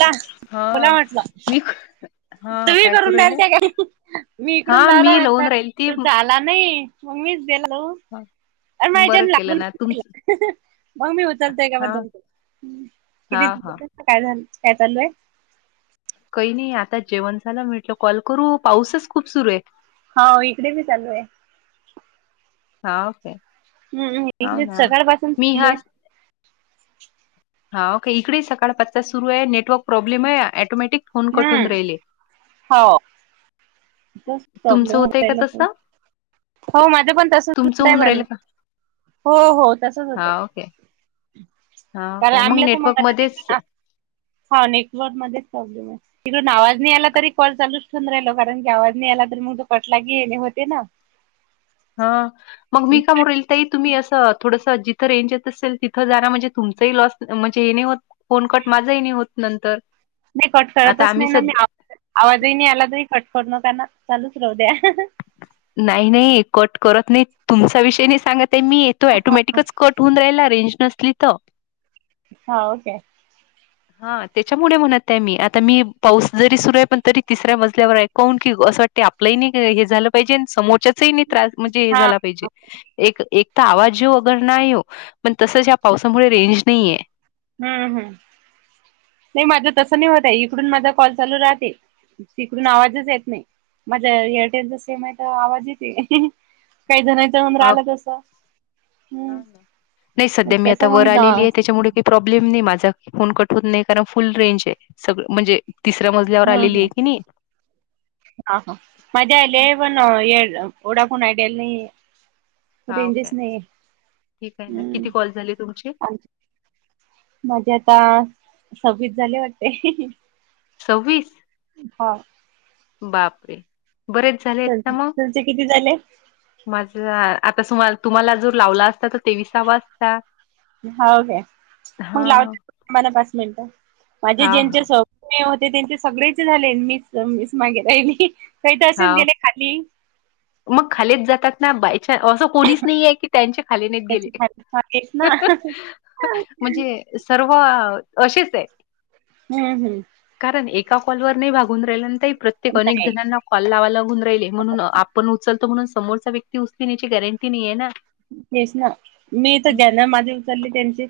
ला हा बोला म्हटलं मी खू तुम्ही करून द्याल त्या का? मी इकडून हा लावला मी लावून राहील ती वाटतं, झाला नाही. उम्मीद द्यायलो. अरे बरं केलं ना तुमच [unintelligible] मग मी उचलतोय का. हा [unintelligible] हा किती हा [unintelligible] काय झालं काय चालू हाय? काही नाही आता जेवण झालं, म्हटलं कॉल करू. पाऊसच खूप सुरू आहे. हाव इकडे बी चालू आहे. हाव काय? हम्म हम्म इकडे सकाळपासून चालू हाय. हा ओके इकडे सकाळ पाचचा सुरू आहे नेटवर्क प्रॉब्लेम आहे ऑटोमॅटिक फोन कटून हम्म, राहिले हो. तस तुमचं प्रॉब्लेम होतय का होयाला ताई तसं हा माझं तुमचं होऊन राहिल पण. [unintelligible] का हो हो तसच हा होतंय. ओके हा कारण [unintelligible] ओके मग नेटवर्क मध्येच हा नेटवर्क मध्येच प्रॉब्लेम आहे. तिकडून आवाज नाही आला तरी, कॉल चालूच ठेवून राहिलो कारण हे आवाज नई आला तर, मग तो पटला की येणे होते ना. हा मग मी का [unintelligible] ताई तुम्ही असं थोडसं जिथं रेंज येत असेल, तिथं जाण म्हणजे तुमचंही लॉस म्हणजे हे नाही होत फोनकट माझा ही नाही होत नंतर. नाही कट आता करतच आम्ही नाही ना मी. सध्या आवाजही नाही आला तरी कट कट नका ना चालूच राहू द्या. नाही नाही कट करत नाहीत. तुमचा विषय नाही सांगत आहे मी, तो हा ऑटोमॅटिकच कट तून रायला रेंज नसली तर. हौव काय. हा तेच्यामुळे म्हणत आहे मी, आता मी पाऊस जरी सुरू आहे पण तरी तिसऱ्या मजल्यावर आहे. कून की असं वाटते आपलंही नाही हे झालं पाहिजे, आणि समोरच्याच नाही त्रास म्हणजे हे हा झाला पाहिजे. एक एक तर आवाज येेव अगर नाही, येऊ पण तसच या पावसामुळे रेंज नाहीये. हम्म हम्म. नाही माझं तसं नाही ताई, इकडून माझा कॉल चालू राहते तिकडून आवाजच येत नाही. माझ्या एअरटेलचा सेम आहे तर, आवाज येते काही जणाचे. नाही मग सध्या मी आता कसं वर, मग हा आलेली आहे तेच्यामुळे. काही प्रॉब्लेम नाही माझा, फोन कट होत नाही. कारण फुल रेंज आहे. सगळं म्हणजे तिसरं मजल्या हम् हम. हा हा. मजा आली पण ये, ओडा फोन आयडल नाही. हाव रेंजच काय नाहीये. ठीक आहे ना किती हम्म. कॉल झाले तुमचे? माझे आता सव्वीस झाले वाटते. सव्वीस हा. बापरे बरेच झाले, आहेत का मग. तुमचे किती झाले माझा आता [unintelligible] तुम्हाला जर लावला असता, तर तेवीसावा असता. हो काय. मग हां लावते तुम्हाला पाच मिनटं. माझे हां जेंच्या हां स मी होते त्यांचे सगळेच झाले, मिस मिस मागे राहिली काही तर असेच हाव गेले खाली. मग खालीत जातात ना, बाय असं. कोणीच नाही आहे की, त्यांच्या खाली नाहीत गेले. त्याच्या खाली मागेच ना म्हणजे सर्व अशीच आहे. हम्म हम्म. कारण एका कॉलवर नाही भागून राहिलं ना ताई, प्रत्येक अनेक नाही जणांना काॅल लावा लागुून राहिले म्हणून, आपण उचलतो म्हणून समोरचा व्यक्ती उचली याची गॅरंटी नाहीे ना. तेच ना, मी तर हं. ज्याना माझे. त्यांची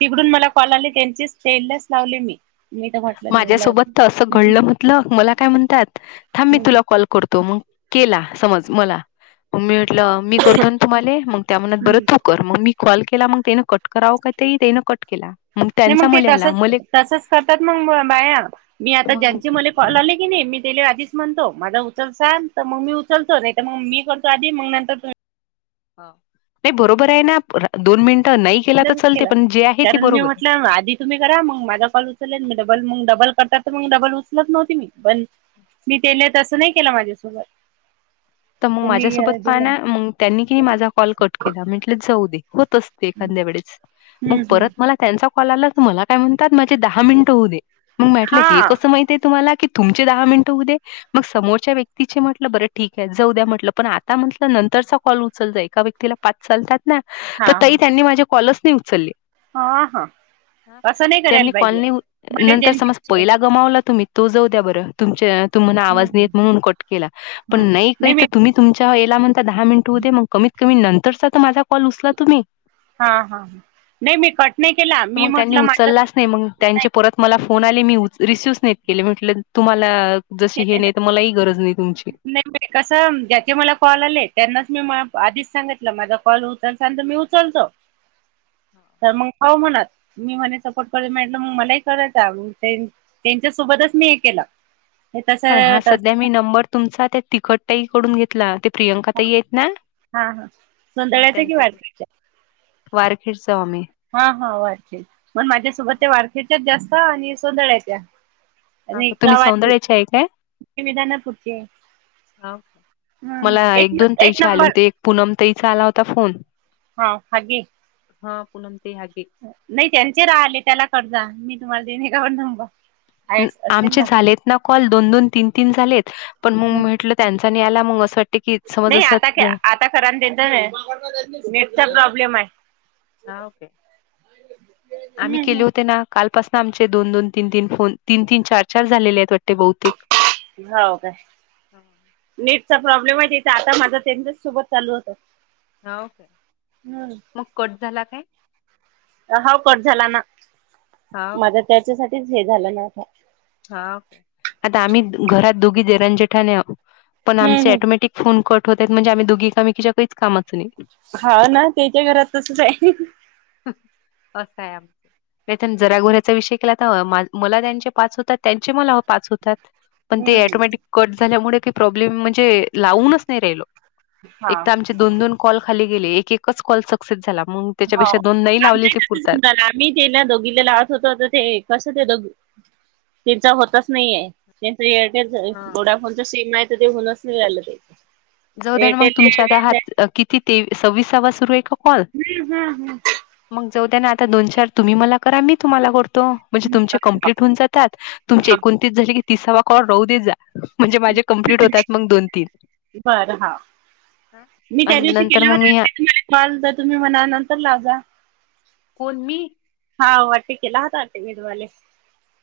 तिकडून मला कॉल आली, त्यांची स्टेनलेस लावली मी. मी तर म्हटलं नाही मला माझ्यासोबत तर असं घडलं म्हटलं, मला काय म्हणतात थांब मी तुला कॉल करतो मग केला समज, मला मी म्हटलं मी. करतोल ना तुम्हाले, मग त्या बर तु नाही कर मग मी कॉल केला मग तेन कट करावं, का ते तेन कट केला मग त्यांचा ते मले आला तसच मले. तसच करतात मग बाया, मी आता मग ज्यांची मले. काॅले की नाही मी तेले आधीच म्हणतो, माझा उचलसाल तर मग मी उचलतो नाही तर, मग मी करतो आधी मग नंतर तुम्ही. नाही बरोबर आहे ना, दोन मिनिटं नाही गेला तर तसच चालते केला पण जे आहे ते कारण मी बरोबर. म्हटलं आधी तुम्ही करा मग माझा कॉल उचललेल मी, डबल मग डबल करत तर मग डबल उचलत नव्हती मी पण पण. मी तेले तसं नाही केलं, माझ्यासोबत. तर मग त्यांनी माझ्यासोबत पाहा गेलं. ना मग, त्यांनी कि माझा कॉल कट केला म्हंटलं जाऊ दे होत असतं. एखाद्या वेळेस मग हम्म हम्म परत मला त्यांचा कॉल आला, तर मला काय म्हणतात माझे दहा मिनिटं होऊ दे. मग हा म्हटलं हे कसं, माहितेय तुम्हाला कि. तुमचे दहा मिनिटं होऊदे, मग समोरच्या व्यक्तीचे म्हटलं बरं ठीक त्यांचं होऊ द्या म्हटलं. पण आता म्हंटलं नंतरचा कॉल उचलता येईल. एका व्यक्तीला पाच चालतात ना? हा तर हा ताई त्यांनी माझे कॉलच नाही उचलले. हा हा असं नाही त्यांनी करायला कॉल पाहिजे नाही हुत, मला नंतर समज जयंती पहिला गमावला तुम्ही. तो जाऊ द्या बरं. तुमच्या तुम्हाना आवाज नाहीे येत म्हणून कट केला. पण नाही नाही काही मी तर तुम्ही तुमच्या याला म्हणता दहा मिनिट हो दे, मग कमीत कमी नंतरचा तर माझा कॉल उचला तुम्ही. हा. हा. ह नाही मी कट नाही केला, तर मी मग त्यांनी म्हटलं माझं. उचललाच नाही मग नाही त्यांचे परत मला फोन आले, मी रिसिव्ह नाहीत केले म्हटलं तुम्हाला. जशी हे नाही तर, मलाही गरज नाही तुमची. कस ज्याचे मला कॉल आले त्यांनाच मी आधीच सांगितलं, माझा कॉल उचलसान सांगतो मी उचलतो. तर मग हावं म्हणत. मी म्हणे सपोर्ट करूनटलं मग मलाही करायचं, तेच्यासोबतच मी हे केलं. हे तस हा तस सध्या मी नंबर तुमचा त्या, तिखटतााई कडून घेतला. प्रियांका ताई आहेत ना, हा हा हा सोंदळ्याच कि त्यांच्याकडं. वारकरीच वारखेड स्वामी. हा हा वारखे मण माझ्यासोबत त्या, वारखेच्याच जास्त आणि सोंदळ्या च्या. हा, नाही तुम्ही सौंदर्याचे आहे काय गावातली विधनापूरची. हा हम्म. एक न एक नंबर. पुूनम ताईचा आला होता फोन. हा घे. हा पूनम ताई हागे. नई त्यांचे राहले त्याला करजा, मी तुम्हाला देणे एखादा नंबर. आहे असेल आमचे ना झालेत ना कॉल दोन दोन तीन तीन झालेत, पण मग म्हटलं त्यांच. आणि त्याला मऊ असतं. नाही आता, आता खरा त्यांच नेटचा बरं प्रॉब्लेम आहे. हा ओके. आम्ही आहे केले होते ना, कालपासून आमचे दोन दोन तीन तीन फोन तीन तीन चार चार झालेले आहेत. वाटते बहुतेक. हाव काय. हा नेटचा प्रॉब्लेम आहे तिथे, आता माझा त्यांच्या सोबत चालू होत. हाव काय हम्म मग, कट झाला काय. हाव कट झाला ना, हा माझ ओके त्याच्यासाठीच हे झालं ना आता. हाव आता आम्ही घरात दोघी देरानी जेठानी आहोत, पण हम्म आमचे हम्म अॅटोमॅटिक. फोन कट होतात म्हणजे, आम्ही दोघी एकमेकीच्या काहीच कामाच नाही. हा ना, त्याच्या घरात तसचं आहे. असं आहे आमचं तिथं, जरा घोऱ्याचा विषय केला तर मला त्यांचे. पाच होतात त्यांचे मला पाच होतात, पण हम्म ते हम्म ऑटोटोमॅटिक कट झाल्यामुळे प्रॉब्लेम म्हणजे. लावूनच नाही राहिलो, एक हा तर आमचे दोन दोन कॉल खाली गेले एक एक. कसं एकच कॉल सक्सेस झाला मग, त्याच्यापेक्षा दोन न नाही लावले ते पुरतात. मी तिला दोघिला लावत होतो, तर ते कसं ते दो तेनचा होतच नाहीये. त्या एअरटेल हा. वोडाफोनच सिम, नाही तर ते होऊनच नाही राहील ते. जाऊ देण मग तुमच्या आता, एअरटेल हात किती ते सव्वीसावा सुरू आहे का कॉल. [unintelligible] मग जाऊ द्या ना आता, दोन चार तुम्ही मला करा मी तुम्हाला करतो. म्हणजे तुमचे कम्प्लीट होऊन जातात, तुमचे हा एकोणतीस झाले की तिसावा कॉल राहू दे जा. म्हणजे माझे कम्प्लीट होतात मग दोन तीन. बरं हाव, मी त्या आणि दिवशी नंतर केला मग मी होता वाटते. [unintelligible] तुम्ही म्हणा नंतर लाजा. कोण मी. हवा वाटे केला होता, वाटे मी तुम्हाले.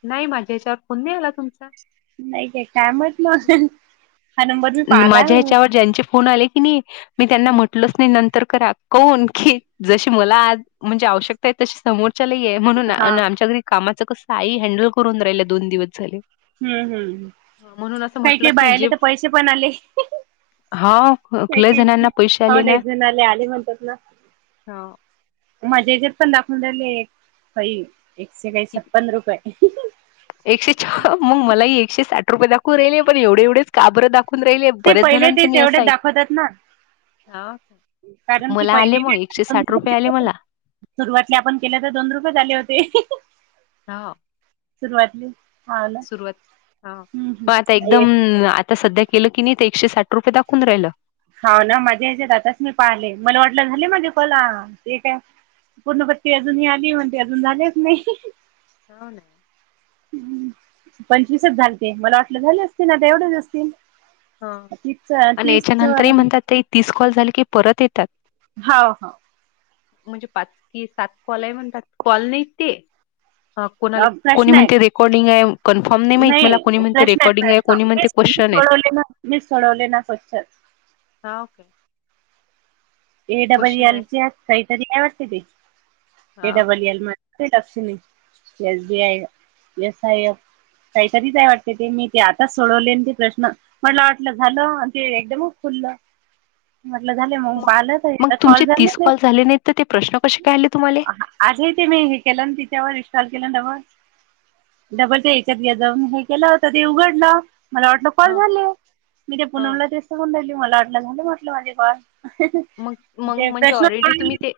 नाही माझ्या हेच्यावर, फोन नाही आला तुमचा. नाही काय, काय म्हटलं असेल. माझ्या हेच्यावर ज्यांचे फोन आले की नाही. मी त्यांना म्हटलच नाही, नंतर करा काऊन की जशी मला आज. म्हणजे, आवश्यकता तशी समोर. चला ये म्हणून हा आमच्याकडं कामाच कसं आई, हँडल करून राहिलं दोन दिवस झाले. हम्म हम्म. म्हणून असं काही काही म्हटलंच बायांला तर पैसे पण आले. हाव. हाव लय जणाले, आले म्हणतात ना. माझ्या हेच्यात पण दाखवून राहिले, काही एकशे काही छप्पन्न रुपये. एकशे मग मला ह एकशे साठ रुपये दाखवून राहिले, पण एवढे एवढेच का बरं एवढेच दाखून राहिले. ते. बऱ्याच पहिले ते जणांचं मी तेवढे असं ऐक दाखवतात ना. हा. कारण ती मला आले पहिली मग एकशे साठ रुपये आले वे मला [unintelligible] सुरुवातले आपण केले होते. दोन रुपये च आले होते. ह.. सुरुवातली. सुरवात हा मग, आता एकदम एक आता. सध्या. केलं की नाही. ते एकशे साठ रुपये. दाखवून राहिले. हा ना माझ्या याच्यात आताच मी पहाले, मला वाटलं झाले माझे कॉल ते काय. पूर्णपत्ती अजूनही आली म्हण ते अजून झालेच नाही. हाव. ना.. पंचवीसच झालते. मला वाटलं झाले असतील. आता एवढेच असतील. हा. तीस आणि तीस वर याच्यानंतरही आलं. म्हणतात. ते तीस कॉल झाले, की परत येतात. हाव. हाव. म्हणजे? पाच की सात कॉल आहे. म्हणतात कॉल नाहीत ते. [inaudible] कोणाला? अ, कोणी? प्रश्न आहेत म्हणते रेकॉर्डिंग आहे. कन्फर्म नाही माहित मला. कोणी? म्हणते प्रश्न आहेत रेकॉर्डिंग आहे कोणी? प्रश्न म्हणते. मीच मी क्वेश्चन आहेत. सोडवले ना, मी सोडवले ना क्वेश्चन. हाव. Okay. A. Double question L. आहे चे काहीतरी काय? वाटते ते ए. हा ओके. Double L. मध्ये. [unintelligible] S. B. I. S. I. S. काहीतरी आहे वाटत. ते मी ते आताच सोडवले ते प्रश्न. मला वाटलं झालं. ते एकदमच खुलं म्हटलं झाले मग. मग पाहिलं मग तर तुमचे कॉल झाले तीस ते कॉल झाले नाही, तर ते प्रश्न कसे काय आले तुम्हाले? आजही, तिने हे केलं तिच्यावर इनस्टॉल केल डबल. डबल ते ह्याच्यात जाऊन हे केलं होत ते.. उघडलं. मला वाटलं कॉल ह झाले. मी त्या ह पुनमला ते म्हणून राहिली. मला वाटलं झाले, म्हटलं माझे कॉल. मग मग, ते म्हणजे प्रश्न ऑलरेडी तुम्ही ते...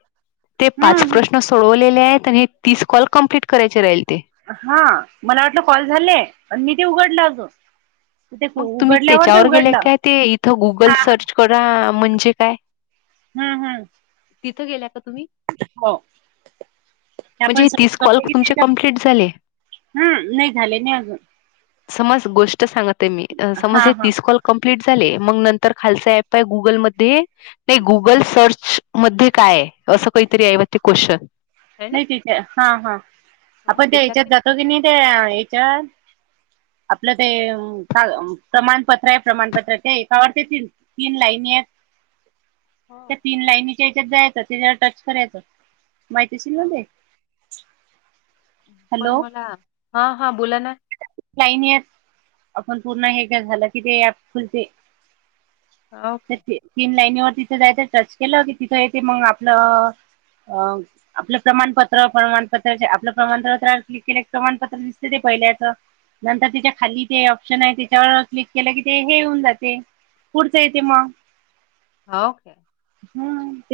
ते पाच प्रश्न. हम्म प्रश्न सोडवलेले आहेत. आणि तीस कॉल कम्प्लीट करायचे राहील ते. हा. मला वाटलं कॉल झालेय. मी ते उघडलं अगं. मग, तुम्ही त्याच्यावर गेले काय? ते इथं गुगल हा सर्च करा म्हणजे काय? हम्म. हम्म. तिथं गेल्या का? तुम्ही? [inaudible] हो.. ते म्हणजे आपण हे तीस सतो कॉल हम तुमचे कम्प्लीट झाले. नाही झाले नाही अजून. समज गोष्ट सांगत आहे. मी समज हा हे हा तीस कॉल. कंप्लीट झाले. मग नंतर खालच ऍप आहे. गुगलमध्ये. नाही गुगल सर्चमध्ये काय आहे? असं काहीतरी हाय ते क्वेशचन. नाही तिच्या हा हा, मग आपण त्या हच्यात त्याच्यातले जातो की नाही त्या याच्यात. आपलं ते का? प्रमाणपत्र आहे. प्रमाणपत्र ते एकावर ते तीन. तीन लाईनी आहेत. ह त्या तीन लाईनीच्या हच्यात जायचं, त्याच्यावर टच करायचं. देशील. ना ते. पण, हॅलो मला हा. हा. बोला ना. लाईन येत, आपण पूर्ण हे का? झालं की ते ऍप खुलते. [inaudible] ओके सती. तीन लाईनीवर तिथे जायचं टच केलं की, तिथं येते मग आपलं अ. आपलं प्रमाणपत्र-प्रमाणपत्र आपलं प्रमाणपत्रावर क्लिक केले. की प्रमाणपत्र दिसते ते पहिल्याच. नंतर त्याच्या खाली ते ऑप्शन आहे त्याच्यावर क्लिक केलं की, ते हे होऊन जाते. पुढचं येते मग. होव. हां..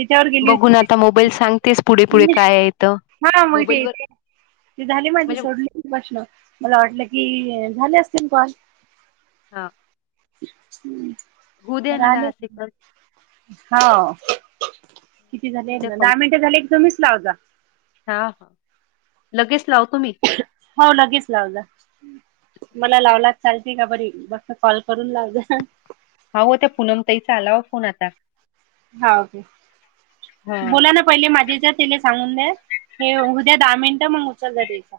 बघून आता मोबाईल सांग. तेच. पुढे, पुढे हा काय? आहे इथं. मग मोबाईल ते वर ते ते झाले माझे म्हणजे सोडले प्रश्न मला वाटलं की, झाले असतील कॉल. हा.. द्या ना राहले सेकंद. हो. किती होऊ झाले द्या ना, दहा मिनट झाले तुम्हीच लावत जा. हा हा. लगेच लावतो मी. [unintelligible] हो लगेच लावला. मला लावलाच चालते का? बरी बघत कॉल करून लाव हौ हो त्या पुनम ताईचा आलावा फोन आता. हा ओके. हां. बोला ना. पहिले माझेच्या तले सांगून दे, हे उद्या दहा मिनिटं मग उचल देण्याचा.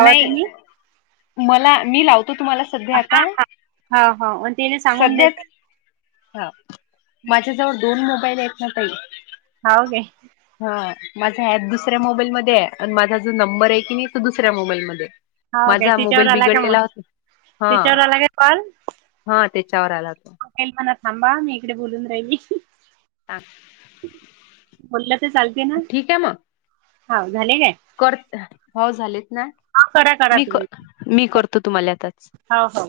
नाही मला मी, लावतो तुम्हाला. सध्या हा. आता. हा. ह. मग, तिने सांगून सध्याच दिलंय. हां माझ्या जवळ दोन, मोबाईल आहेत ना ताई. हाऊ के. हा माझा एप दुसऱ्या मोबाईलमध्ये, आणि माझा जो नंबर आहे की नाही तो दुस दुसऱ्या मोबाईल मध्ये, हाव काय माझा तिच्यावर मोबाईल आला का मग बिघडलेला. हा. तिच्यावर आला का कॉल हा. त्याच्यावर आला तो. एलपणा थांबा मी, इकडे बोलून राहिल. हां. बोललं तर चालतंय ना, ठीक आहे मग. हा झाले काय? कर होव झालेत ना हा करा करा मी, मी करतो तुम्हाला आताच. हा हा.